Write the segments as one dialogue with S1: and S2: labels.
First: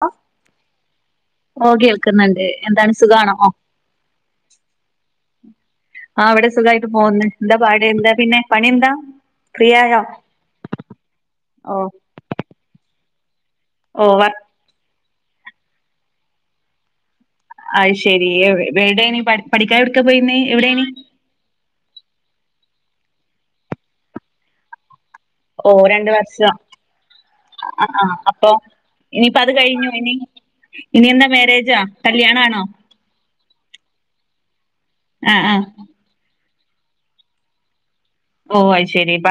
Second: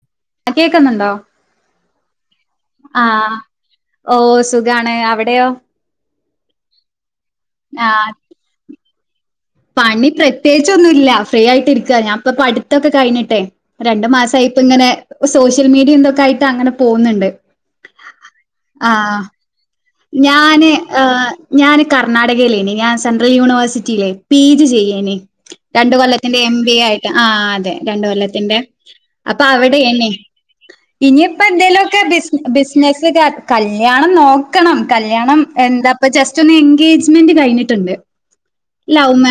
S1: അ
S2: അ കേക്കുന്നുണ്ടോ
S1: ഇപ്പോ കേൾക്കുന്നുണ്ട് എന്താണ് സുഖാണോ
S2: ആഹ്
S1: ഓ
S2: ഓ സുഖാണ് അവിട് ടെയോ
S1: ആ ഇവിടെ സുഖായിട്ട് പോന്ന് എന്താ പാട്
S2: ആഹ്
S1: എന്താ പിന്നെ പണിയുണ്ടാ
S2: പണി പ്രത്യേകിച്ചൊന്നുല്ല ഫ്രീ ആയിട്ട്
S1: ഓ
S2: ഇരിക്ക്ആ ഞാൻ പ്പൊ പഠിത്തൊക്കെ കഴിഞ്ഞിട്ട് ട്ടെ
S1: ഓ
S2: രണ്ടു
S1: വ
S2: മാസായിപ്പ ഇങ്ങനെ സോഷ്യൽ മീഡിയും തൊക്കായിട്ട് അങ്ങനെ പോവുന്നുണ്ട്
S1: അയ്ശരി വേടെയാണ് പഠി പഠിക്കാൻ എട്
S2: ഞാന് ആ് ഞാന് കർണാടക ലെന് ഞാൻ സെൻട്രൽ യൂണിവേഴ്സിറ്റിയിലേ പി ജി ചെയ്യെന്
S1: ഓ
S2: രണ്ട് കൊല്ലത്തിന്റെ എം
S1: വർഷം
S2: ബി എ ആയിട്ട് ആ അതെ
S1: ആ ആ
S2: രണ്ട്
S1: അപ്പൊ
S2: കൊല്ലത്തിന്റെ
S1: ഇനിയിപ്പ
S2: അപ്പൊ
S1: അത് കഴിഞ്ഞു
S2: അവിടെയെന്ന്
S1: ഇനി ഇനി എന്താ
S2: ഇനിയിപ്പ എന്തേലു
S1: മാരേജാ
S2: ഒക്കെ ബിസി
S1: കല്യാണാണോ
S2: ബിസ്നെസ്സ് കല്യാണം നോക്ക് ക്കണം
S1: ആ
S2: കല്യാണം
S1: ആ
S2: എന്താപ്പ ജെസ് റ്റ് ഒന്ന് എൻഗേജ്മെന്റ് കഴിഞ്ഞ്ട്ടുണ്ട്
S1: ഓ അയ്ശരിപ്പ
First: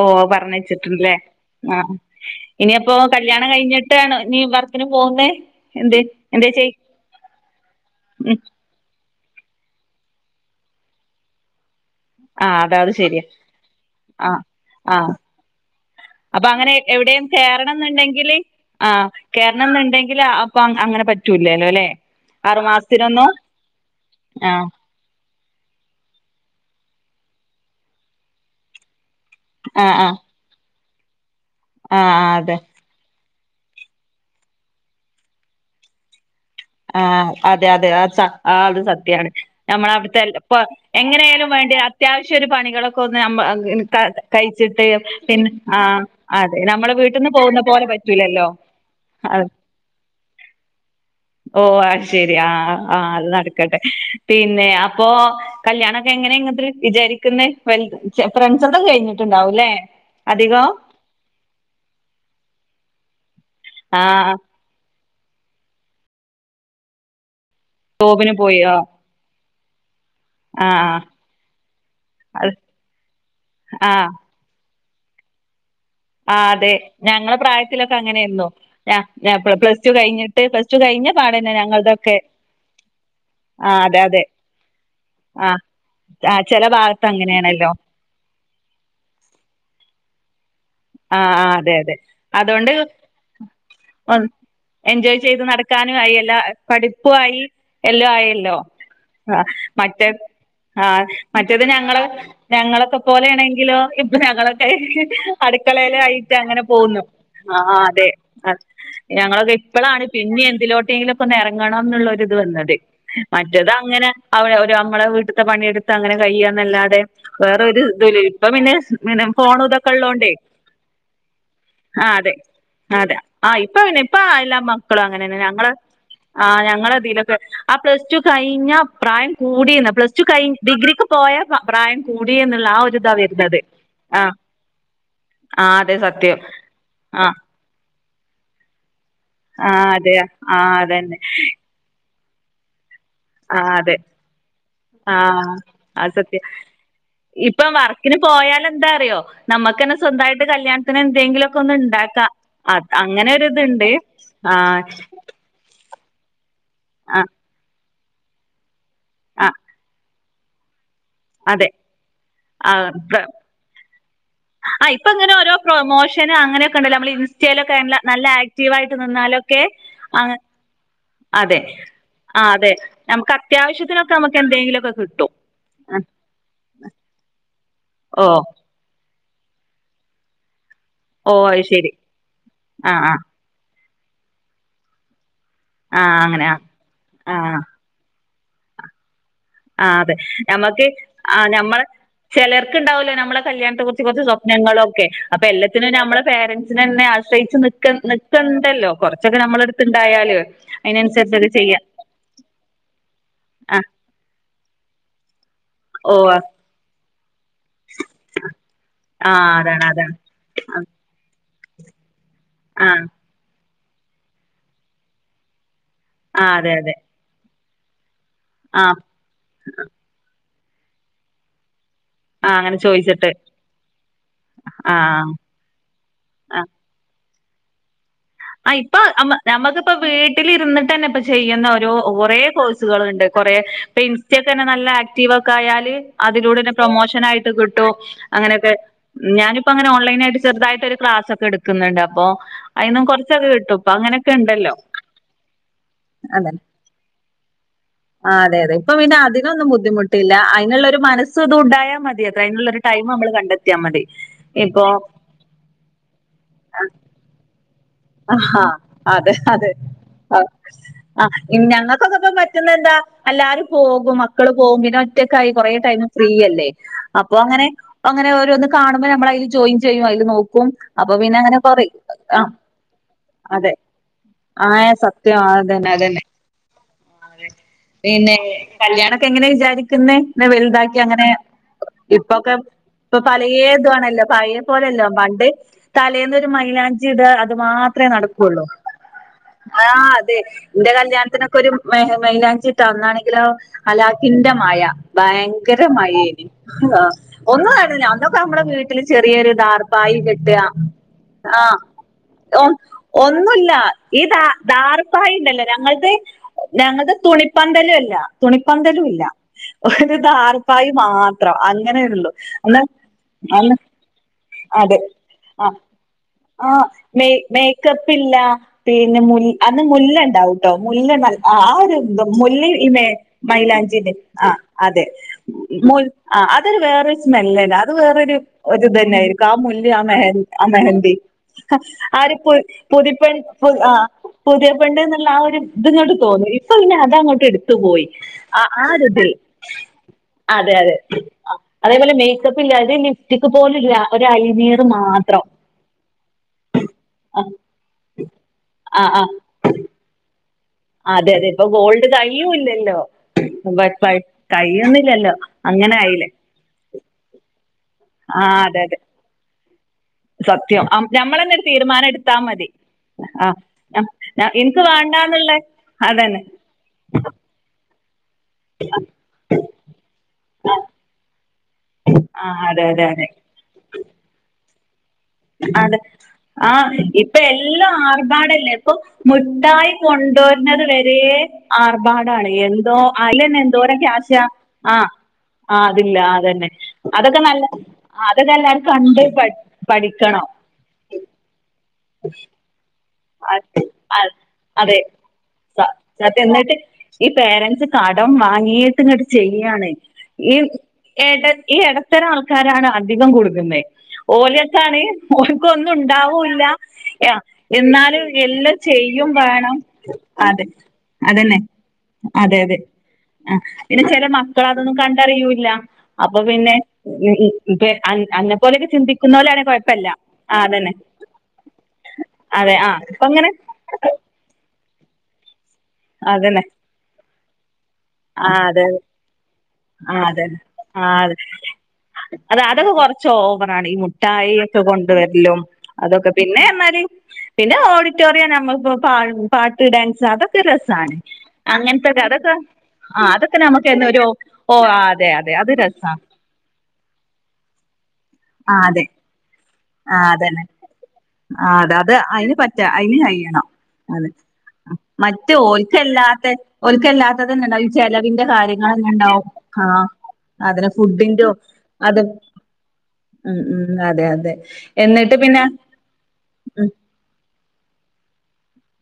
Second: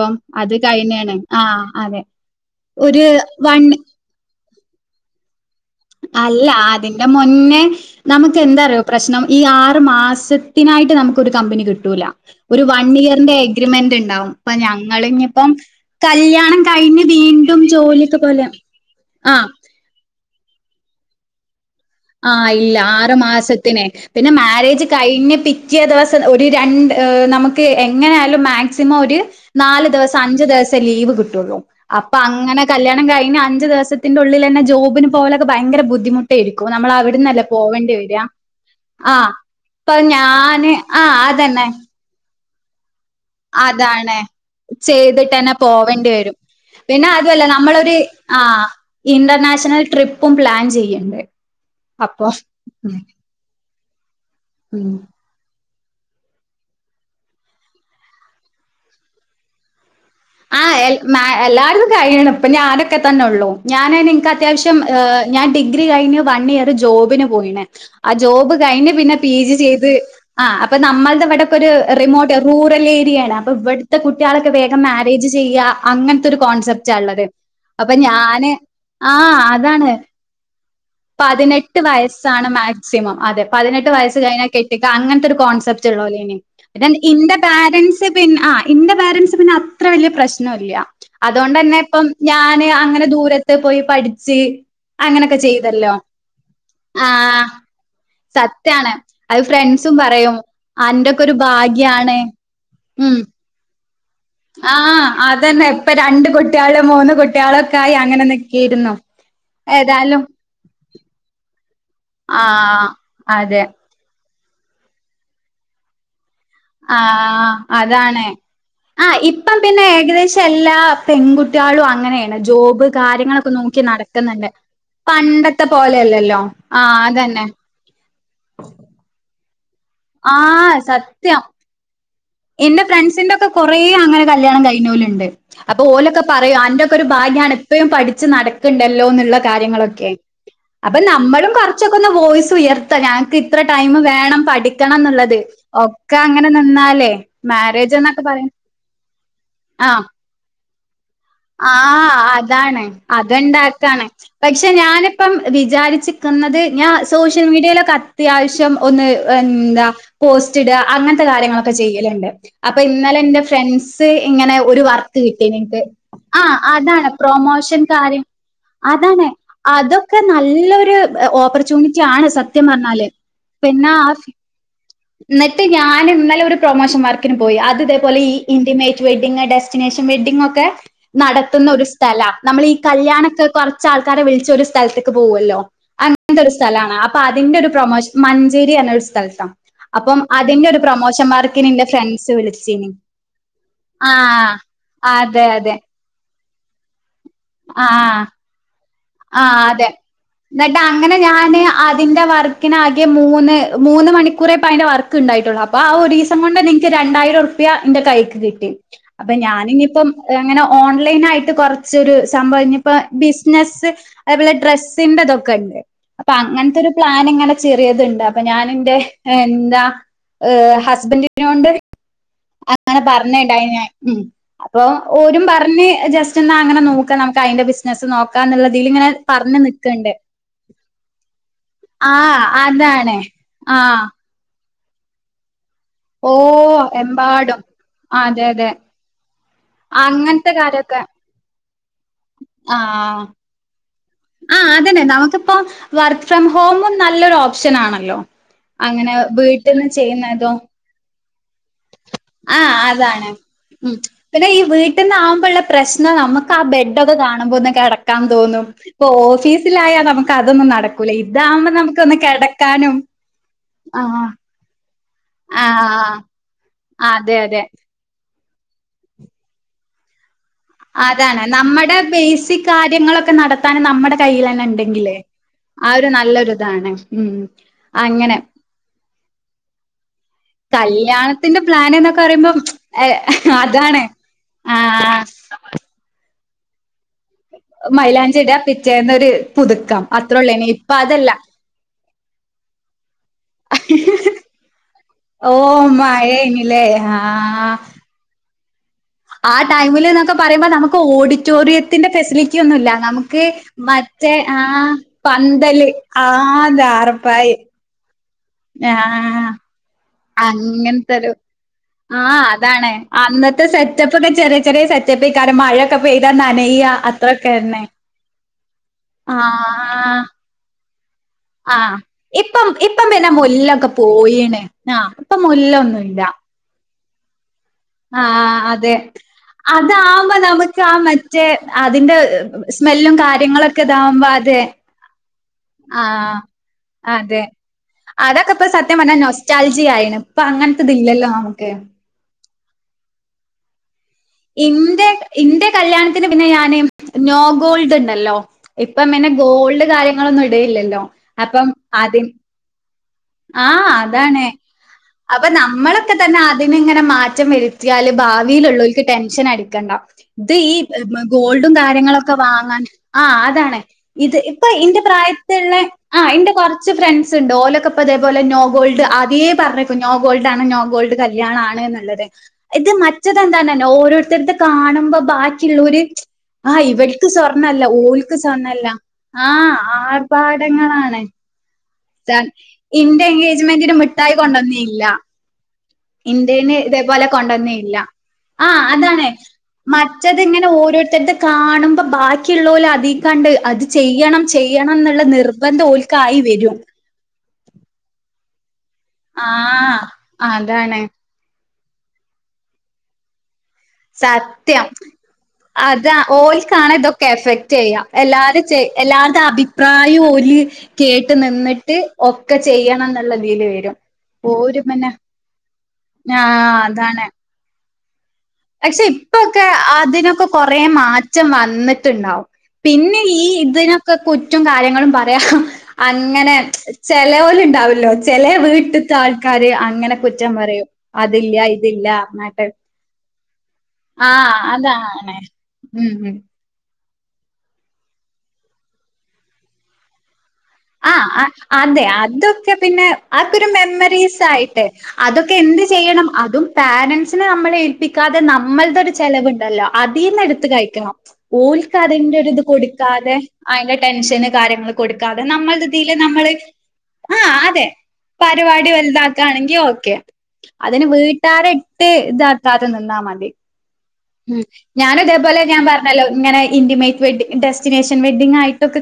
S1: ഓ
S2: അത്
S1: പറഞ്ഞ്
S2: കഴിഞ്ഞാണ്
S1: വച്ചിട്ടുല്ലേ. ആ
S2: അതെ
S1: ഇനിഅപ്പോ
S2: ഒരു
S1: കല്യാണം
S2: വൺ
S1: കഴിഞ്ഞിട്ടാണ് നി വർ കിന് പോന്നേ.
S2: അല്ല അതിന്റെ മുന്നേ
S1: ഉം
S2: നമുക്ക് എന്താറിയോ പ്രശ്നം. ഈ ആറ് മാസത്തിനായിട്ട് നമുക്കൊരു കമ്പനി കി കിട്ടൂല്ല
S1: ആ
S2: ഒരു
S1: അതാ
S2: വൺ
S1: അത് ശരിയാ
S2: ഇയറിന്റെ എഗ്രിമെന്റ് ഇണ്ടാവും.
S1: ആഹ്
S2: അപ്പൊ ഞങ്ങള്
S1: ആഹ്
S2: ഇനിഇപ്പം
S1: അപ്പൊ
S2: കല്യാണം
S1: അങ്ങനെ
S2: കഴിഞ്ഞ്
S1: എവിടെയും
S2: വീണ്ടും
S1: കേറണം ന്നുണ്ടെങ്കില്
S2: ജോലിക്കപോലെ
S1: ആഹ്
S2: ആ
S1: പറ്റൂല്ലാല്ലോ അല്ലെ.
S2: ആ ഇല്ല ആറു മാസത്തിനെ പിന്നെ
S1: ആഹ്
S2: മാരേജ് കഴിഞ്ഞ പിറ്റേ ദിവസം ഒരു രണ്ട് നമുക്ക് എങ്ങനെ ആയാലും മാക്സിമം ഒരു നാല്
S1: ആഹ് ആഹ്
S2: ദിവസം അഞ്ചു ദിവസ് ത്ത ലീവ് കി ട്ടുള്ളു അപ്പൊ
S1: ആഹ് അതെ
S2: അങ്ങനെ കല്യാണം കഴിഞ്ഞ അഞ്ച് ദിവസത്തിന്റെഉളളിലന്നെ ജോബിന് പോകലക്കെ ഭയങ്കര ബുദ്ധിമുട്ടെ
S1: ആ അതെ അതെ അ സ ആ ഒരു സത്യാണ്
S2: ആഹ്
S1: ഞമ്മള
S2: ഇപ്പൊ
S1: അവിടുത്തെ എല്ലാ ഇപ്പ
S2: ഞാന് ആഹ്
S1: എങ്ങനെയാലും
S2: അതന്നെ
S1: വേണ്ടി അത്യാവ ശ ഒരു പണികളൊ
S2: അതാണ്
S1: പിന്നെ
S2: ചെയ്തിട്ടന്നെ
S1: ആഹ്
S2: പോവേണ്ടി വരും.
S1: അതെ നമ്മളെ
S2: പിന്നെ
S1: വീട്ടിൽന്ന്
S2: അതുല്ല
S1: പോകുന്ന പോലെ
S2: നമ്മളൊരു ആ
S1: പറ്റൂലല്ലോ അത്
S2: ഇന്റർനാഷണൽ ട്രിപ്പും പ്ലാൻ ചെയ്യണ്ട്.
S1: ഓ അശരി ആ ആ അള്ള അട്ക്ക്‌ കട്ടെ പിന്നെ
S2: ഉം
S1: അപ്പൊ കല്യാണൊക്കെ എങ്ങനെ ഇങ്ങന്‌ത്തെഒരു വിചാരിക്കുന്നേ. ഫ്രണ്ട്സ്സൊക്കെ കഴിഞ്ഞിട്ടുണ്ടാവൂല്ലേ.
S2: ആ എൽ മ എല്ലാരും കഴിയണം. ഇപ്പൊ ഞാനൊക്കെ തന്നെ ഒള്ളൂ.
S1: ആ
S2: ഞാനന്നെ ഇന്ക്ക് അത്യാവശ്യം ഞാൻ ഡിഗ്രി കഴിഞ്ഞ് വൺ ഇയർ ജോബിന് പോയിണ്. ആ
S1: ജോബിന്
S2: ജോബ്
S1: പോയോ
S2: കഴിഞ്ഞ് പിന്നെ പി ജി ചെയ്ത്. ആ അപ്പ നമ്മൾടെ ഇവിടെക്കെ ഒരു റിമോട്ട്
S1: അത്
S2: റൂറൽ ഏരിയയാണ് അപ്പൊ
S1: ആ
S2: ഇവിടുത്തെ കുട്ടികളൊക്കെ വേ ക്ക മാ റേജ് ചെയ്യാ
S1: ആ അതെ
S2: ഇള്ളത് അപ്പൊ
S1: ഞങ്ങളപ്രായത്തിലൊക്കെ അങ്ങനെയ്ന്നു.
S2: ഞാന്
S1: ഞാ ഞാ
S2: ആഹ്
S1: പ്ല
S2: അതാണ്
S1: പ്ലസ്ടുകൈഞ്ഞിട്ട് പ്ലസ് ടു കഴിഞ്ഞ പാടന്നെ
S2: പതിനെട്ട്
S1: ഞങ്ങളതൊക്കെ
S2: വയസ്സാണ് മാക്സിമം. അതെ
S1: ആ
S2: പതിനെട്ട്
S1: അതെ
S2: വയസ്സ്
S1: അതെ
S2: കഴിഞ്ഞാ കെട്ടി ക്ക അങ്ങൻത്തെ ഒരു
S1: ആ
S2: കോൺസെപ്റ്റ്
S1: ആ
S2: ഉള്ളൊരെയ്നി.
S1: ചെല
S2: പിന്നെ
S1: ഭാഗത്ത്
S2: ഇന്റെ
S1: അങ്ങനെയാണല്ലോ
S2: പാരൻസ് പിൻ ആ ഇന്റെ പാരൻറ്സ് പിന്നെ അത്ര വല്യ പ്രശ് നൊന്നൂല്യ.
S1: ആ ആ അതെ
S2: അതോണ്ടന്നെ
S1: അതെ
S2: ഇപ്പം ഞാന്
S1: അതോണ്ട്
S2: അങ്ങനെ ദൂരത്ത് പോയി പഠിച്ച് അങ്ങനൊക്കെ ചെയ്
S1: ക്കാനുആയി. എല്ല പഠിപ്പുആയി എല്ലാം ആയല്ലോ.
S2: സത്യാണ്.
S1: ആ
S2: അത് ഫ്രണ്ട്സും
S1: മറ്റേ
S2: പറയും
S1: ആ
S2: അന്റൊക്കൊരു
S1: മറ്റേത് ഞങ്ങള
S2: ഭാഗ്യാണ്.
S1: ഞങ്ങളൊക്കെ
S2: ഉം.
S1: പോലെണെങ്കിൽ [unintelligible] ഞങ്ങളൊക്കെ
S2: ആഹ് അതന്നെ ഇപ്പ
S1: അടുക്കളെല്
S2: രണ്ട്
S1: ആയിട്ട് അങ്ങനെ
S2: കുട്ട്യാള്
S1: പോകുന്നു
S2: മൂന്ന്
S1: ആ ആ
S2: കുട്ട്യാളൊക്കായി
S1: അതെ
S2: അങ്ങനെ
S1: അ
S2: നിക്കേരുന്നു.
S1: ഞങ്ങളൊക്കെ ഇപ്പഴാണ്
S2: ഏതായാലും
S1: പിന്നിം എന്തിലോട്ടേലുംഒക്ക ഒന്ന് എറ വേണം എന്നുള്ള ഒരിത് വന്നത്
S2: ആഹ് അതെ.
S1: മറ്റേത് അങ്ങനെ അവെ ഒരു അമ്മളെ വീട്ട്ത്തെ പണിയെടുത്ത അങ്ങനെ കയ്യ പിന്നെല്ലാതെ
S2: ആഹ്
S1: വേറൊരു തുല്യ
S2: അതാണ്.
S1: ഇപ്പ പിന്നെ
S2: ആഹ്
S1: പിന്നെ
S2: ഇപ്പം
S1: ഫോണും
S2: പിന്നെ
S1: തൊക്കെ ഉള്ളോണ്ടേ
S2: ഏകദേശം എല്ലാ പെൺകുട്ട്യാകളും
S1: ആ അതെ
S2: അങ്ങനേണ് ജോബ്
S1: അതെ ആ
S2: കാര്യങ്ങളൊക്കെ
S1: ഇപ്പൊ
S2: നോക്കി
S1: പിന്നെ ഇപ്പ
S2: നടക്കുന്നുണ്ട്
S1: എല്ലാ മക്കളും അങ്ങനെന്നെ
S2: പണ്ടത്തെ
S1: ഞങ്ങള്
S2: പോലെയല്ലല്ലോ ആ അതന്നെ
S1: [unintelligible] കൈഞ്ഞ പ്രായം കൂടിന്ന് പ്ലസ് ടു കഴിഞ്ഞ് ഡിഗ്രിക്ക് പോയാ പ പ്രായം കൂടി എന്നുള്ള ആ
S2: ഇന്റെ
S1: ഒരിതാ
S2: ഫ്രണ്ട്സിന്റെ ഒക്കെ
S1: വരുന്നത്
S2: കുറേ
S1: ആ
S2: അങ്ങനെ കല്യാണം കൈഞ്ഞോല്ണ്ട് ണ്ട്.
S1: ആ
S2: അപ്പൊ
S1: അതെ
S2: ഓലൊക്കെ
S1: സത്യം
S2: പറയും അന്റെഒക്കെ ഒരു
S1: ആ
S2: ഭാഗ്യാണ് പ്പഴും പഠി ച്ച് നടക്ണ്ടല് ലോ ന്ന്ള്ള
S1: ആ
S2: കാര്യങ്ങളോക്കെ
S1: അതെ ആ
S2: അപൊ
S1: അതന്നെ
S2: നമ്മളും കൊറ്ച്ചോക്കൊന്ന് വോയ്സ് ഉയർത് ത. ഞങ്ങക്ക് ഇത്ര
S1: ആ അതെ
S2: ടൈമ് വേണം പഠിക്കണം
S1: ആ
S2: എന്നുള്ളത്
S1: ആ
S2: ഒക്കെ
S1: സത്യം
S2: അങ്ങനെ നിന്നാലേ
S1: ഇപ്പം
S2: മാരേജ്
S1: വർക്കിന്
S2: എന്നൊക്കെ പറയും
S1: പോയാലെന്താറിയോ നമുക്ക്ന്നെ സ്വന്തായിട്ട് കല്യൺ
S2: ആഹ് അതാണ്.
S1: അങ്ങനെ ഒരിതുണ്ട്
S2: അത്ണ്ടാക്കാണ്
S1: ആ
S2: പക്ഷെ ഞാനിപ്പം വിചാരിച് ക്കുന്നത് ഞ
S1: ആ
S2: സോഷ്യൽ മീഡിയിലൊക്ക ത്യാവശ്യം ഒന്ന്
S1: ആ
S2: എന്താ പോസ്റ്റ് ഇടുക അങ്ങനത്തെ
S1: അതെ
S2: കാര്യങ്ങളൊക്കെ ചെയ്യലുണ്ട് അപ്പൊ ഇന്നലെ
S1: ആ
S2: എന്റെ ഫ്രണ്ട്സ് ഇങ്ങനെ ഒരു വർക്ക് കിട്ടിന് നിക്ക്
S1: അങ്ങനൊക്കെ ഇണ്ടല്ലോ നമ്മള് ഇൻസ്റ്റയില് ഒക്കെ നല്ല ആക്ടീവായിട്ട്
S2: അതാണ്
S1: നിന്നാല് ഒക്കെ
S2: അതൊക്കെ നല്ലൊരു
S1: അതെ
S2: ഓപ്പർച്യൂണിറ്റി ആണ്
S1: ആഹ്
S2: സത്യം
S1: അതെ
S2: പറഞ്ഞാല്
S1: നമക്ക്
S2: പിന്നെ ആ
S1: അത്യാവശത്തിനൊക്കെ നമക്ക് എന്തെലും
S2: എന്നിട്ട് ഞാന് ഇന്നലെ ഒരു പ്രൊമോഷൻ വർക്കിന് പോയി അത് ഇതേപോലെ
S1: ഓ
S2: ഈ ഇൻ്റിമേറ്റ് വെഡിങ് ഡസ്റ്റിനേഷൻ വെഡിംഗ് ഒക്കെ
S1: ഓ അത്
S2: നടത്തുന്ന ഒരു
S1: ശരി
S2: സ്ഥല നമ്മൾ ഈ
S1: ആ ആ
S2: കല്യാണൊക്കെ കൊറ ച്ച് ആൾക്കാരെ വിളിച്ച് ഒരു സ്ഥത്തേക്ക് പോകുവാ ല്ലോ
S1: ആ
S2: അങ്ങനത്തെ
S1: അങ്ങനെ
S2: ഒരു
S1: ആ
S2: സ്ഥലമാണ് അപ്പൊ
S1: ആ
S2: അതിന്റെ ഒരു പ്രൊമോഷൻ മഞ്ചേരി എന്ന ഒരു സ്ഥലത്ത
S1: ആഹ് അതെ ഞമ്മക്ക് ആഹ്
S2: വർക്കിന്
S1: ഞമ്മൾ
S2: എന്റെ ഫ്രണ്ട്സ്
S1: ചിലർക്ക്
S2: വിളിച്ചിനി
S1: ഉണ്ടാവല്ലോ ഞമ്മളെ കല്യാണത്തെ കുറിച്ച്
S2: ആ
S1: കുറച്ച് സ്വപ്നങ്ങളുമൊക്കെ അപ്പൊ
S2: അതെ അതെ
S1: എല്ലാത്തിനും ഞമ്മള് പേരൻ്റ്സിന് തന്നെ ആശ്രയിച്ച്
S2: ആ
S1: നിക്ക നിക്കണ്ടല്ലോ കുറേ
S2: ആഹ് അതെ എന്നിട്ട് അങ്ങനെ
S1: അതിനനുസരിച്ചൊക്കെ
S2: ഞാന്
S1: ചെയ്യാം
S2: അതിന്റെ വർക്കിന് ആകെ മൂന്ന്
S1: ആ
S2: മൂന്ന് മണി കുറെ ഇപ്പോ അയിന്റെ വർക്ക് ഉണ്ടായിട്ടുള്ളു അപ് പ്പൊ ആ ഒരീസം
S1: ഓ
S2: കൊണ്ട് നിക്ക് രണ്ടായിരം റുപ്യ ഇന്റെ കൈക്ക് കിട്ടി അപ്പൊ
S1: ആഹ്
S2: ഞാന്
S1: അതാണ്
S2: ഇനിയിപ്പം
S1: അതാണ്
S2: അങ്ങനെ ഓൺലൈൻ ആയിട്ട് കുറച്ചൊരു [unintelligible] കഴിഞ്ഞപ്പോ
S1: ആഹ്
S2: ബിസിനസ് അതേപോലെ ഡ്രെസ്സിന്റെ ഇതൊക്കെ ണ്ട് അപ്പൊ
S1: ആഹ് അതെ
S2: അങ്ങനത്തെ ഒരു
S1: അതെ
S2: പ്ലാൻ ഇങ്ങനെ ചെറിയത്ണ്ട് അപ്പൊ ഞാന് എന്റെ
S1: ആഹ്
S2: എന്താ ഹ് ഹസ്ബൻഡിനെനൊണ്ട്
S1: ആഹ്
S2: അങ്ങനെ
S1: ചോയിച്ചിട്ട്
S2: പറഞ്ഞുണ്ടായി ഞാൻ അപ്പൊ
S1: ആഹ്
S2: ഓരും പറഞ്ഞ് ജസ്റ്റ് ഒന്ന്
S1: ആഹ്
S2: അങ്ങനെ നോക്കാ നമുക്ക് അയിൻ്റെ ബിസിനസ് നോക്ക ക്കാന്നുള്ള
S1: പ്പ നമക്കിപ്പ വീട്ടിൽ ഇരുന്നിട്ട് തന്നെ ഇപ്പ ചെയ്യ [unintelligible] കൊറേ
S2: ആഹ് അതാണ്
S1: കോഴ്‌സ്കളുണ്ട് കുറേ ഇപ്പോ
S2: ആഹ്
S1: ഇൻസ്റ്റേതന്നെ നല്ല ആക്റ്റീവ് ഒക്കെ ആയാലും ല്
S2: ഓ
S1: അതിലുടെ തന്നെ പ്രമോഷൻ ആയിട്ട്
S2: എമ്പാടും
S1: കിട്ടും
S2: അതെ
S1: അങ്ങനെ
S2: അതെ
S1: ഒക്കെ ഞാനിപ്പോ ഇപ്പോ അങ്ങനെ ഓൺൈനായിട്
S2: അങ്ങനത്തെ
S1: ചെറുതായിട്ട് ഒരു
S2: കാര്യൊക്കെ
S1: ക്ലസൊക്കെ എടു കു ന്നുണ്ട് അപ്പൊ അതിനും കൊറച്ച് കിട്ടും ഇപ്പൊ അങ്ങനെയൊക്കെ
S2: ആ
S1: ഇണ്ടല്ലോ
S2: അതന്നെ നമുക്കിപ്പോ വർക്ക് ഫ്രം
S1: അതന്നെ
S2: ഹോമും നല്ലൊരു ഓപ്ഷൻ ആണല്ലോ
S1: ആഹ് അതെ അതെ ഇപ്പൊ
S2: അങ്ങനെ
S1: പിന്നെ അതിനൊന്നും
S2: വീട്ടിൽന്ന്
S1: ബുദ്ധിമുട്ടില്ല
S2: ചെയ്യുന്നതോ
S1: അയിനുള്ളൊരു മനസ്സും ഇതും ഉണ്ടായാ മതി അത്ര
S2: ആ
S1: അയിനുള്ളൊരു ടൈം
S2: അതാണ്
S1: നമ്മള് കണ്ടെത്തിയാ
S2: മ്
S1: മതി
S2: പിന്നെ ഈ
S1: ഇപ്പൊ
S2: വീട്ടിൽന്ന ആകുമ്പോുള്ള പ്രശ്നം നമുക്ക് ആ ബെഡൊക്കെ കാണുമ്പോന്ന കെട ക്കാൻ
S1: ആഹാ
S2: തോന്നും ഇപ്പൊ
S1: അതെ അതെ
S2: ഓഫീസിലായാ നമുക്ക് അതൊന്നും നടക്കൂല
S1: ആഹ്
S2: ഇതമ്പോ നമുക്കൊന്ന്
S1: ഞങ്ങൾക്കൊക്കെ ഇപ്പം പറ്റുന്ന
S2: കിടക്കാനും ആ
S1: പിത ക്കയി കുറ ടൈമ ഫ്രീ അല്ലേ അപ്പൊ
S2: അതെ അതെ.
S1: അങ്ങനെ അങ്ങനെ ഒരോ ഒന്ന് കാണുമ്പോ നമ്മളയിലു ജോയിൻ ചെയ്യും അതില് നോക്കും ക്കും അപ്പൊ പിന്നെ
S2: അതാണ്
S1: അങ്ങനെ പറയ്
S2: നമ്മടെ
S1: ആ
S2: ബേസിക് കാര്യങ്ങളൊക്കെ നടത്തും നമ്മ ക
S1: ആ സത്യം അതന്നെ അതന്നെ
S2: നല്ലൊരിതാണ്. ഉം
S1: പിന്നെ
S2: അങ്ങനെ
S1: കല്യാണൊക്കെ എങ്ങനാ വിചാരിക്കുന്ന വലുതാക്കി അങ്ങനെ
S2: കല്യാണത്തിന്റെ പ്ലാന്ന്നൊക്കെ
S1: ഇപ്പൊക്കെ
S2: പറയുമ്പം ഏ
S1: ഇപ്പൊ പഴയേ
S2: അതാണ്.
S1: ഇതുവാണല്ലോ പഴയേ പോലെല്ലോ
S2: ആഹ്
S1: പണ്ട് തലേന്ന് മൈ ലാഞ്ചി ചെയത അത് മാത്രമേ
S2: മൈലാഞ്ചി ഇടാ
S1: നടക്കുള്ളൂ
S2: പിറ്റേന്നൊരു
S1: ആ
S2: പുതുക്കം
S1: അതെ
S2: അത്രേള്ളേനി ഇപ്പ
S1: എന്റെ
S2: അതല്ല
S1: കല്യാണത്തിനൊക്കെ ഒരു മെലാ ചിട്ടാ അന്നാണെങ്കിലോ ഹലാക്കിന്റെ മഴ ഭയങ്കര
S2: ഓഹ്
S1: മഴേന്
S2: മഴേനില്ലേ ആഹ്
S1: ഒന്നതാണ് ഞൻന്നൊക്കെ നമ്മുടെ വീട്ട
S2: ആ ടൈമില് എന്നൊക്കെ പറയുമ്പോ നമുക്ക്
S1: ആഹ്
S2: ഓഡിറ്റോറിയത്തിന്റെ ഫെസിലിറ്റി
S1: ഒ
S2: ഒന്നുമല്ല നമുക്ക്
S1: ഒന്നുല്ല ഈ
S2: മറ്റേ ആഹ്
S1: ധാർപ്പായ ഇല്ലല്ലോ
S2: പന്തല്
S1: ഞങ്ങുടെ
S2: ആഹ്
S1: ഞങ്ങളുടെ
S2: ദാർപ്പായി
S1: തുണിപ്പന്തലുംല്ല ഇല്ല തുണിപ്പന്തലും ഇല്ല
S2: ആഹ്
S1: ഒരു താർപ്പായി
S2: അങ്ങൻത്തൊരു
S1: മാത്രം അങ്ങനെള്ളു
S2: ആഹ്
S1: അ അന്ന് അതെ
S2: തെരെസത്യത കാര മഴക്കെെപെയ്ത
S1: ആ മേ മേക്കപ്പ് ഇല്ല പിന്നെ മു അന്ന് മുല്ല
S2: ആഹ്
S1: ഉണ്ടാവൂട്ടോ മുല്ല നൽ ആ ആ
S2: ആഹ്
S1: ഒരുന്തോ മുല്ല
S2: ഇപ്പം
S1: ഇമയ
S2: ഇപ്പം പിന്നെ മുല്ലൊക്കെ
S1: മൈലാഞ്ചിന്റെ ആ
S2: പോയീണ്
S1: അതെ
S2: ആഹ് ഇപ്പൊ
S1: മുല്ല
S2: മുല്ലൊന്നുല്ല
S1: ആ അതൊ വേറൊരു സ്മേലാണ് അത് വേറൊരു
S2: ആഹ് അതെ
S1: ഒരുത് തന്നെയ ആയിരിക്കും ആ മുല്ലി ആ
S2: അതാവുമ്പോ
S1: മെഹന് ആ
S2: നമുക്ക്
S1: മെഹന്തി
S2: മറ്റേ അതിന്റെ
S1: ആ ഒരു
S2: സ്മെല്ലും
S1: പുതിപ്പെൺ
S2: കാര്യങ്ങളൊക്കെ
S1: ആ
S2: ഇതാവുമ്പോ അതെ
S1: പുതിയ പെണ് എന്നുള്ള ആ ഒരു ഇത്ങ്ങോട്ട്
S2: ആഹ്
S1: തോന്നുന്നു ഇപ്പൊ പിന്നെ അത
S2: അതെ
S1: അങ്ങോട്ട് എടുത്തു പോയി
S2: അതൊക്കെ
S1: ആ
S2: ഇപ്പൊ
S1: ആ
S2: സത്യം പറഞ്ഞാ
S1: ഒരുതിൽ
S2: നൊസ്റ്റാൾജി ആയിണ് ഇപ്പൊ
S1: അതെ അതെ
S2: അങ്ങനത്തെതില്ലല്ലോ നമുക്ക്
S1: അതേപോലെ മെ ഇപ്പ [unintelligible] ലിപ്സ്റ്റിക് പോലുല്ല
S2: ഇന്റെ ഇന്റെ കല്യാണത്തി പിന്നെ ഞാന് നോ ഗോൾഡ് ഉണ്ടല്ലോ ഇപ്പെ
S1: ആ ആ
S2: പിന്നെ ഗോൾഡ് കാര്യങ്ങള
S1: അതെ അതെ ഇപ്പൊ ഗോൾഡ് കയ്യും ഇല്ലല്ലോ
S2: ആഹ അതാണ് അപ്പൊ
S1: അങ്ങനെ
S2: നമ്മളൊക്കെ
S1: ആയില്ലേ
S2: തന്നെ അതി ഇങ്ങനെ മാറ്റം വരുത്തി യാല്
S1: ആ അതെ അതെ
S2: ഭാവിയിലുള്ളല്ക്ക് ടെൻഷൻ അ ചെണ്ട ഇത്
S1: സത്യം അം-
S2: ഈമ
S1: നമ്മളന്നെ ഒരു
S2: ഗോൾഡും
S1: തീരുമാനം
S2: കാര്യങ്ങളൊക്കെ
S1: എടുത്താ മതി
S2: വാങ്ങാൻ ആ അതാണ്
S1: ഞ-
S2: ഇത്
S1: ഞ-
S2: ഇപ്പൊ
S1: എനിക്ക്
S2: ഇന്റെ
S1: വേണ്ടാന്നുള്ള
S2: പ്രായത്തിള്ള ആ
S1: അതന്നെ
S2: എന്റെ കുറച്ച് ഫ്രണ്ട്സ് ഉണ്ട് ഓലൊക്കെ പ്പ തേ പോലെ നോ ഗോൾട് ആദ്യേ പറഞ്ഞിക് നോ ഗോൾഡാണ് നോ ഗോൾഡ് ക ല്യാണാണ്ന്ന്ള്ളത്
S1: ആ അതെ
S2: ഇത്
S1: അതെ അതെ
S2: മറ്റത് എന്താർഞ്ഞെര്നൊ ഓരോരുത്തര് ത് കാണുമ്പോ
S1: അതെ
S2: ബാക്കിയുള്ളോര് ആ
S1: ആഹ്
S2: ഇവൾക്ക്
S1: ഇപ്പൊ
S2: സ്വർണ്ണല്ല
S1: എല്ലാം
S2: ഓൽക്ക്
S1: ആർഭാടല്ലേ
S2: സ്വർണ്ണല്ല
S1: പ്പൊ
S2: ആ
S1: മുട്ടായി കൊണ്ടുരുന്നത് വരെ ആർ
S2: ത ഇന്റെ എൻഗേജ്മെന്റിന് മിട്ടായി
S1: ക്യാഷാ ആ
S2: കൊണ്ടന്നില്ല
S1: ആ അതില്ല അതന്നെ അതൊക്കെ നല്ല
S2: കൊണ്ടുവന്നില്ല
S1: അതൊക്കെ എല്ലരും കണ്ട് പട്
S2: മറ്റത്ങ്ങനെ ഓരോരുത്തര്ത്ത് കാണുമ്പോ ബാക്കിയുള്ളോ ല കണ്ട് അത് ചെയ്യണം ചെയ്യണം
S1: അതെ
S2: എന്നുള്ള നിർബന്ധം ഒരുക്കായി
S1: സത്യം
S2: വരും
S1: നീട് ങ്ങട്ട് ചെയ്യാണ്
S2: ആഹ് അതാണ്
S1: ഈഎടെ ഈ എടത്തരം ആൾക്കാരാണ് അധികം കൊടുക്കുന്നേ
S2: സത്യം
S1: ഓലക്കാണ് ഓൽക്കൊന്നും
S2: അതാ
S1: ഉണ്ടാവൂല്ല
S2: ഓൽക്കാണ് ഇതൊക്കെ എഫ ചെയ്യ
S1: എന്നാലും
S2: എല്ലാരും
S1: എല്ലാം
S2: ചെ
S1: ചെയ്യും
S2: എല്ലാര്ത
S1: വേണം
S2: അഭിപ്രായുലി
S1: അതെ
S2: കേട്ടു
S1: അതന്നെ
S2: നിന്നിട്ട്
S1: അതെ
S2: ഒക്കെ
S1: അതെ
S2: ചെയ്യണം
S1: ആ
S2: ന്നുള്ളതില് വരും
S1: പിന്നെ ചില മക്കൾ
S2: ഓര്
S1: അതൊന്നും
S2: പിന്നെ
S1: കണ്ടറിയൂല്ല
S2: ആഹ് അതാണ്
S1: അലി
S2: പക്ഷെ ഇപ്പൊക്കെ അതിനൊക്കെ
S1: ആ
S2: കൊറേ
S1: അതന്നെ
S2: മാറ്റം വന്ന്ട്ട് ണ്ടാ ഔ
S1: അതെ ആ
S2: പിന്നെ
S1: അപ്പ
S2: ഈ
S1: അങ്ങനെ
S2: ഇതിനൊക്കെ കുറ്റും കാര്യ ങ്ങളും പറയാ അങ്ങനെ
S1: അതന്നെ
S2: ചെ ലെ ഓല് ണ്ടാവ് ല്ലോ ചെലെ
S1: ആഹ് അതെ
S2: വീട്ടിത്തെ ആൾക്കാര്
S1: ആ
S2: അങ്ങനെ
S1: അതെ
S2: കുറ്റം പറയും
S1: ആഹ്
S2: അതില്ല ഇതില്ലാ ന്നേട്ട്
S1: ചോക് വാറാണി ഈ മുട്ടായി ഒക്കെ കൊണ്ട് വര്ലും
S2: ഉം
S1: അതൊക്കെ
S2: ഉം.
S1: പിന്നെ ന്നാല് പിന്നെ ഓഡിറ്റോറിയ നമ്മളുപ്പോ പാ പാട്ട് ഡാൻസ് അതൊ
S2: ആ അ അതെ അതൊക്കെ പിന്നെ ഹേ
S1: ആ അതൊക്കെ
S2: അതൊരു
S1: നമുക്ക് എന്നും ഒരു
S2: മെമ്മറീസ്
S1: ഓ
S2: ആയിട്ട്
S1: അതെ അതെ
S2: അതൊക്കെ
S1: അത്
S2: എന്ത്
S1: രസാ
S2: ചെയ്യണം അതും പാരൻസിനെ നമ്മള് ഏൽപ്പിക്കാതെ
S1: ആ അതെ
S2: നമ്മൾടൊരു ചെലവുണ്ടല്ലോ
S1: ആഹ് അതന്നെ
S2: അതിന്നേടുത്തു കയിക്കണം
S1: ആഹ് അത
S2: ഓൽക്ക്‌
S1: അത്
S2: അതിന്റെ ഒരു
S1: അയിന്
S2: ഇത്
S1: പറ്റ അയിന്
S2: കൊടുക്കാതെ അയിന്റെ ടെൻഷൻ കാര്യങ്ങള് കൊടുക്കാ
S1: ത്യം ഓൽക്ക്‌ അല്ലാതെ ഓൽക്ക്‌ അല്ലാത്തതന്നെ ണ്ടാവും
S2: പരിവാടി വലുതാക്കാൻ താക്കാണെങ്കി
S1: ആഹ്
S2: ഓക്കേ അതിന് വീട്ടാരെ ഇട്ട്
S1: അത്
S2: താക്കാതെ നിന്നാ മതി
S1: ഉം ഉം അതെ അതെ
S2: ഉം ഞാൻ
S1: എന്നിട്ട്
S2: അതെ പോലെ
S1: പിന്നെ
S2: ഞാൻ പറഞ്ഞല്ലോ ഇങ്ങനെ
S1: ഉം
S2: ഇന്റിമേറ്റ് വെഡ്ഢി ഡെസ്റ്റിനേഷൻ വെഡിങ് ആയി് തൊക്കെ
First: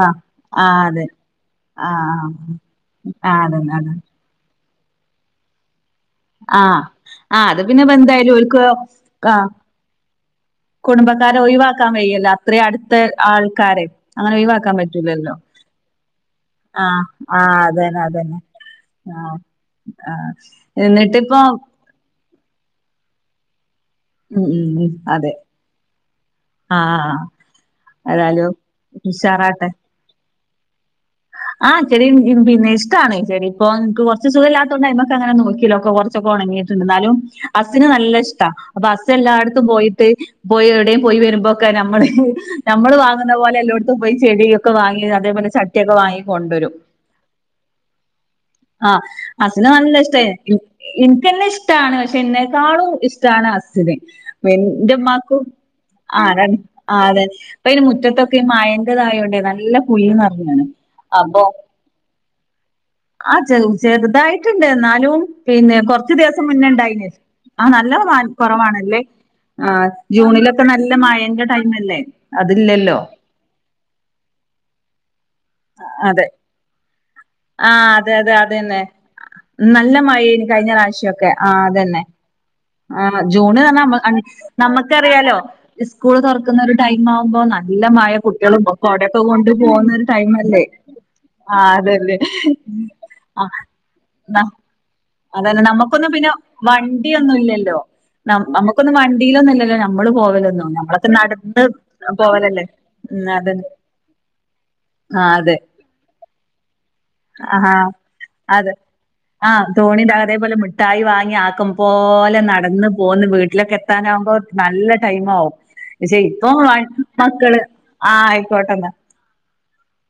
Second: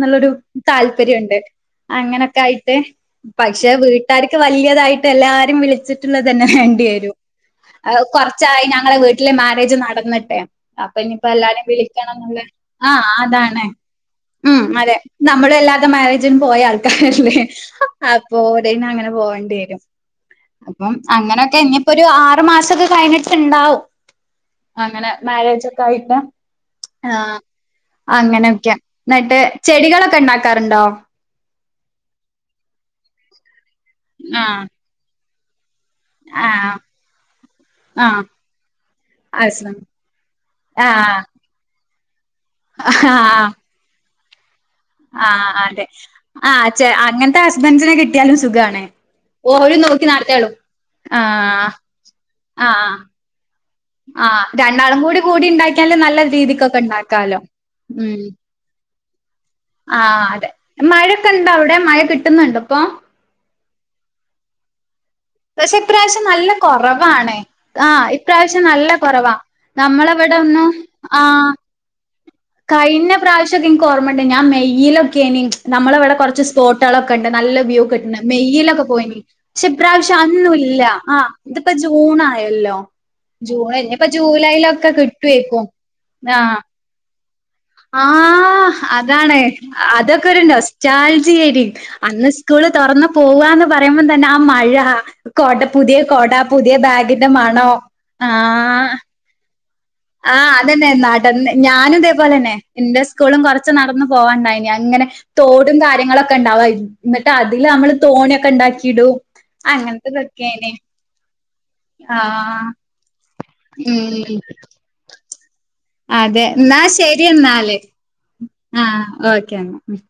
S1: ആഹ് ആഹ് അതെ
S2: താല്പര്യണ്ട്
S1: ആഹ്
S2: അങ്ങനക്കായിട്ട്
S1: ആഹ്
S2: പക്ഷെ
S1: അതന്നെ അതന്നെ
S2: വീട്ടാര്ക് പറ്റ് വലിയതായിട്ട് എല്ലാരേം വിളിച്ചി തന്നെ
S1: ആഹ്
S2: വേണ്ടി വരും
S1: ആഹ് അത് പിന്നെ ഇപ്പ എന്തായാലും ഓൽക്ക്
S2: കുറച്ചായി ഞങ്ങള വീട്ടില് മാ
S1: ആഹ്
S2: ജ് നടന്നിട്ടെ അപ്പൊ ഇനിയിപ്പോ
S1: കുടുംബക്കാരെ
S2: എല്ലാരും
S1: ഒഴിവാക്കാൻ വയ്യല്ലോ
S2: വിളിക്കണന്നുള്ള
S1: അത്രയും
S2: ആ
S1: അടുത്ത
S2: അതാണ്
S1: ആൾക്കാരെ അങ്ങനെ
S2: ഉം
S1: ഒഴിവാക്കാൻ
S2: അതെ
S1: പറ്റൂലല്ലോ
S2: നമ്മളും എല്ലാരേം മാരേജിനും പോയ
S1: ആഹ്
S2: ആൾക്കാരല്ലേ
S1: ആഹ് അതന്നെ അതന്നെ
S2: അപ്പൊ ഇതിനും അങ്ങനെ
S1: ആഹ്
S2: പോകേണ്ടി വരും
S1: ആഹ്
S2: അപ്പം
S1: എന്നിട്ടിപ്പോ
S2: അങ്ങനൊക്കെ ഇഞ്ഞിപ്പോരു ആറ് മാസൊക്കെ കഴിഞ്ഞിട്ടുണ്ടാവും
S1: ഉം ഉം
S2: അങ്ങനെ
S1: അതെ
S2: മാരേജ ഒക്കെ ആയിട്ട്
S1: ആഹ്
S2: ആ
S1: ഏതായാലും
S2: അങ്ങനെയൊക്കെ എന്നിട്ട്
S1: ഉഷാറാട്ടെ
S2: ചെടികളൊക്കെ ഉണ്ടാക്കി വി ളി ക്കാറുണ്ടോ
S1: ആഹ് ചെടി പിന്നെ ഇഷ്ട്ടാണ് ചെടി ഓൻക്ക് കൊർച്
S2: ആഹ്
S1: സുഖല്ലാത്തോണ്ട് അയ്മക്ക് അങ്ങനൊന്നും പോ [unintelligible] [unintelligible] കൊറച്ചൊക്കെ
S2: ആഹ്
S1: ഒണങ്ങിട്ടുണ്ട് ന്നാലും ഹസ്സിന്
S2: ആഹ്
S1: നല്ലഷ്ട്ട അപ്പൊ ഹസ്സെല്ലാടത്തും
S2: ഹസ്ബൻ
S1: പോയിട്ട് പോയി എവിടേം പോയി
S2: ആഹ്
S1: വരുമ്പോക്കെ നമ്മള് [unintelligible] നമ്മള് വാങ്ങുന്ന
S2: ആഹ്
S1: പോല എള്ളോടുത്തും പോയി [unintelligible] ഇപ്പോ വാങ്ങിയതാ അതേപോലെ
S2: ആഹ്
S1: ചട് റ്റൊക്കെ
S2: അതെ
S1: വാങ്ങി
S2: ആഹ്
S1: കൊണ്ടോരും
S2: ചെ അങ്ങൻത്തെ ഹസ്ബൻസിനെ കിട്ടിയാലും സുഖാണ്.
S1: ആഹ് ഹസ്സിന്
S2: ഓര്
S1: നല്ല
S2: നോക്കി നടത്തിയോളും.
S1: ഇഷ്ട്ടെനി ഇൻകന്നെ
S2: ആഹ്
S1: ഇഷ്ടാണ് പഷേ ഇന്നേക്കാളും
S2: ആഹ്
S1: ഇഷ്ട്ടാണ് ഹസ്സിന്
S2: ആഹ്
S1: പിൻ ന്റെ
S2: രണ്ടാളും കൂടി
S1: മ്മാക്കും
S2: കൂടി ഇണ്ടാക്കിയാല് നല്ല
S1: [unintelligible]
S2: രീതിക്കൊക്കെ ഇണ്ടാക്കാലോ.
S1: പ്പോ അയിന്
S2: ഉം
S1: മുറ്റത്തൊക്കെ ഈ മയ [unintelligible] ഇന്നലെ പോയി
S2: മഴൊക്കെയൂണ്ടോ അവ്ടെ കിട്ടുന്നുണ്ട് ഇപ്പൊ
S1: ആഹ് ചെറുതായിട്ടുണ്ട് എന്നാലും
S2: പക്ഷെ
S1: പിന്നെ കൊറച്ച
S2: ഇപ്രാവശ്യം
S1: ദിവസം
S2: നല്ല
S1: മുന്നേണ്ടായിന്
S2: കൊറവാണ്
S1: ആ
S2: ആഹ്
S1: നല്ല
S2: ഇപ്രാവശ്യം നല്ല
S1: കുറവാണല്ലേ
S2: കൊറവാ
S1: ആ
S2: നമ്മളെവിടെ
S1: ജൂണിലൊക്കെ
S2: ഒന്നും
S1: നല്ല മഴന്റെ
S2: ആഹ്
S1: ടൈമല്ലേ അതില്ലല്ലോ
S2: കഴിഞ്ഞ പ്രാവശ്യ ഒക്കെ എനിക്ക് ഓർമ്മമുണ്ട് ഞാൻ മെയയിലൊക്കെന നമ്മളെവിടെ
S1: അതെ
S2: കുറച്ച് സ്പോട്ടുകളൊക്കെ ഉണ്ട് നല്ല വ്യൂ
S1: ആഹ് അതെ
S2: കിട്ടണ്
S1: അതെ അതന്നെ
S2: മെയയിലൊക്കെ പോയിനി പക്ഷെ ഈ
S1: നല്ല
S2: പ്രാവശ്യം
S1: മഴേനി
S2: അന്നുംല്ല ആ ഇതിപ്പോ ജൂൺ ആയല്ലോ
S1: ആണ് ജൂണ്
S2: ജൂൺ
S1: തന്ന
S2: ഇനിയിപ്പോ ജൂലൈയിലൊക്കെ
S1: നമ്മുക്കറിയാലോ സ്കൂള് തുറക്കുന്ന ഒരു ടൈം ആ
S2: ആ അതാണ്
S1: കൊണ്ട് പോകുന്ന ഒരു
S2: അതൊക്കൊരു
S1: ടൈമല്ലേ
S2: നൊസ്റ്റാൾജിയേന്
S1: ആഹ് അതല്ലേ
S2: അന്ന് സ്കൂള് തുറന്ന് പോവാന്ന് പറയുമ്പം തന്നെ ആ
S1: ആഹ്
S2: മഴ
S1: അതന്നെ
S2: കൊട പുതിയ കൊട പുതിയ ബാഗിന്റെ മണം
S1: ല്ലോ നമ് നമുക്കൊന്നും വണ്ടിയിലൊന്നുംല്ലല്ലോ ഞമ്
S2: ആ അതന്നെ നടന്ന് ഞാനും ഇതേപോലെന്നെ
S1: പോവലല്ലേ
S2: എന്റെ
S1: ഉം
S2: സ്കൂളും
S1: അതന്നെ
S2: കൊറച്ച് നടന്ന് പോവാണ്ടായിന് അങ്ങനെ
S1: ആഹ് അതെ
S2: തോടും കാര്യങ്ങളൊക്കെ ഉണ്ടാവായിരുന്നു
S1: ആഹ് അതെ ആഹ് തോണിന്റെ അതേപോലെ
S2: അങ്ങനത്തതൊക്കേനി
S1: മിഠായി വാങ്ങി ആക്കും പോലെ
S2: ആഹ്
S1: നടന്ന് പോന്ന് വീട്ടിലൊക്കെ എത്താനാകുമ്പോ
S2: ഉം
S1: നല്ല ടൈമാവും ശെ
S2: അതെ
S1: ഇപ്പോ
S2: എന്നാ ശരി
S1: മക്കള് ആ ആയിക്കോട്ടെന്നാ
S2: ക്കെന്നാ ഉം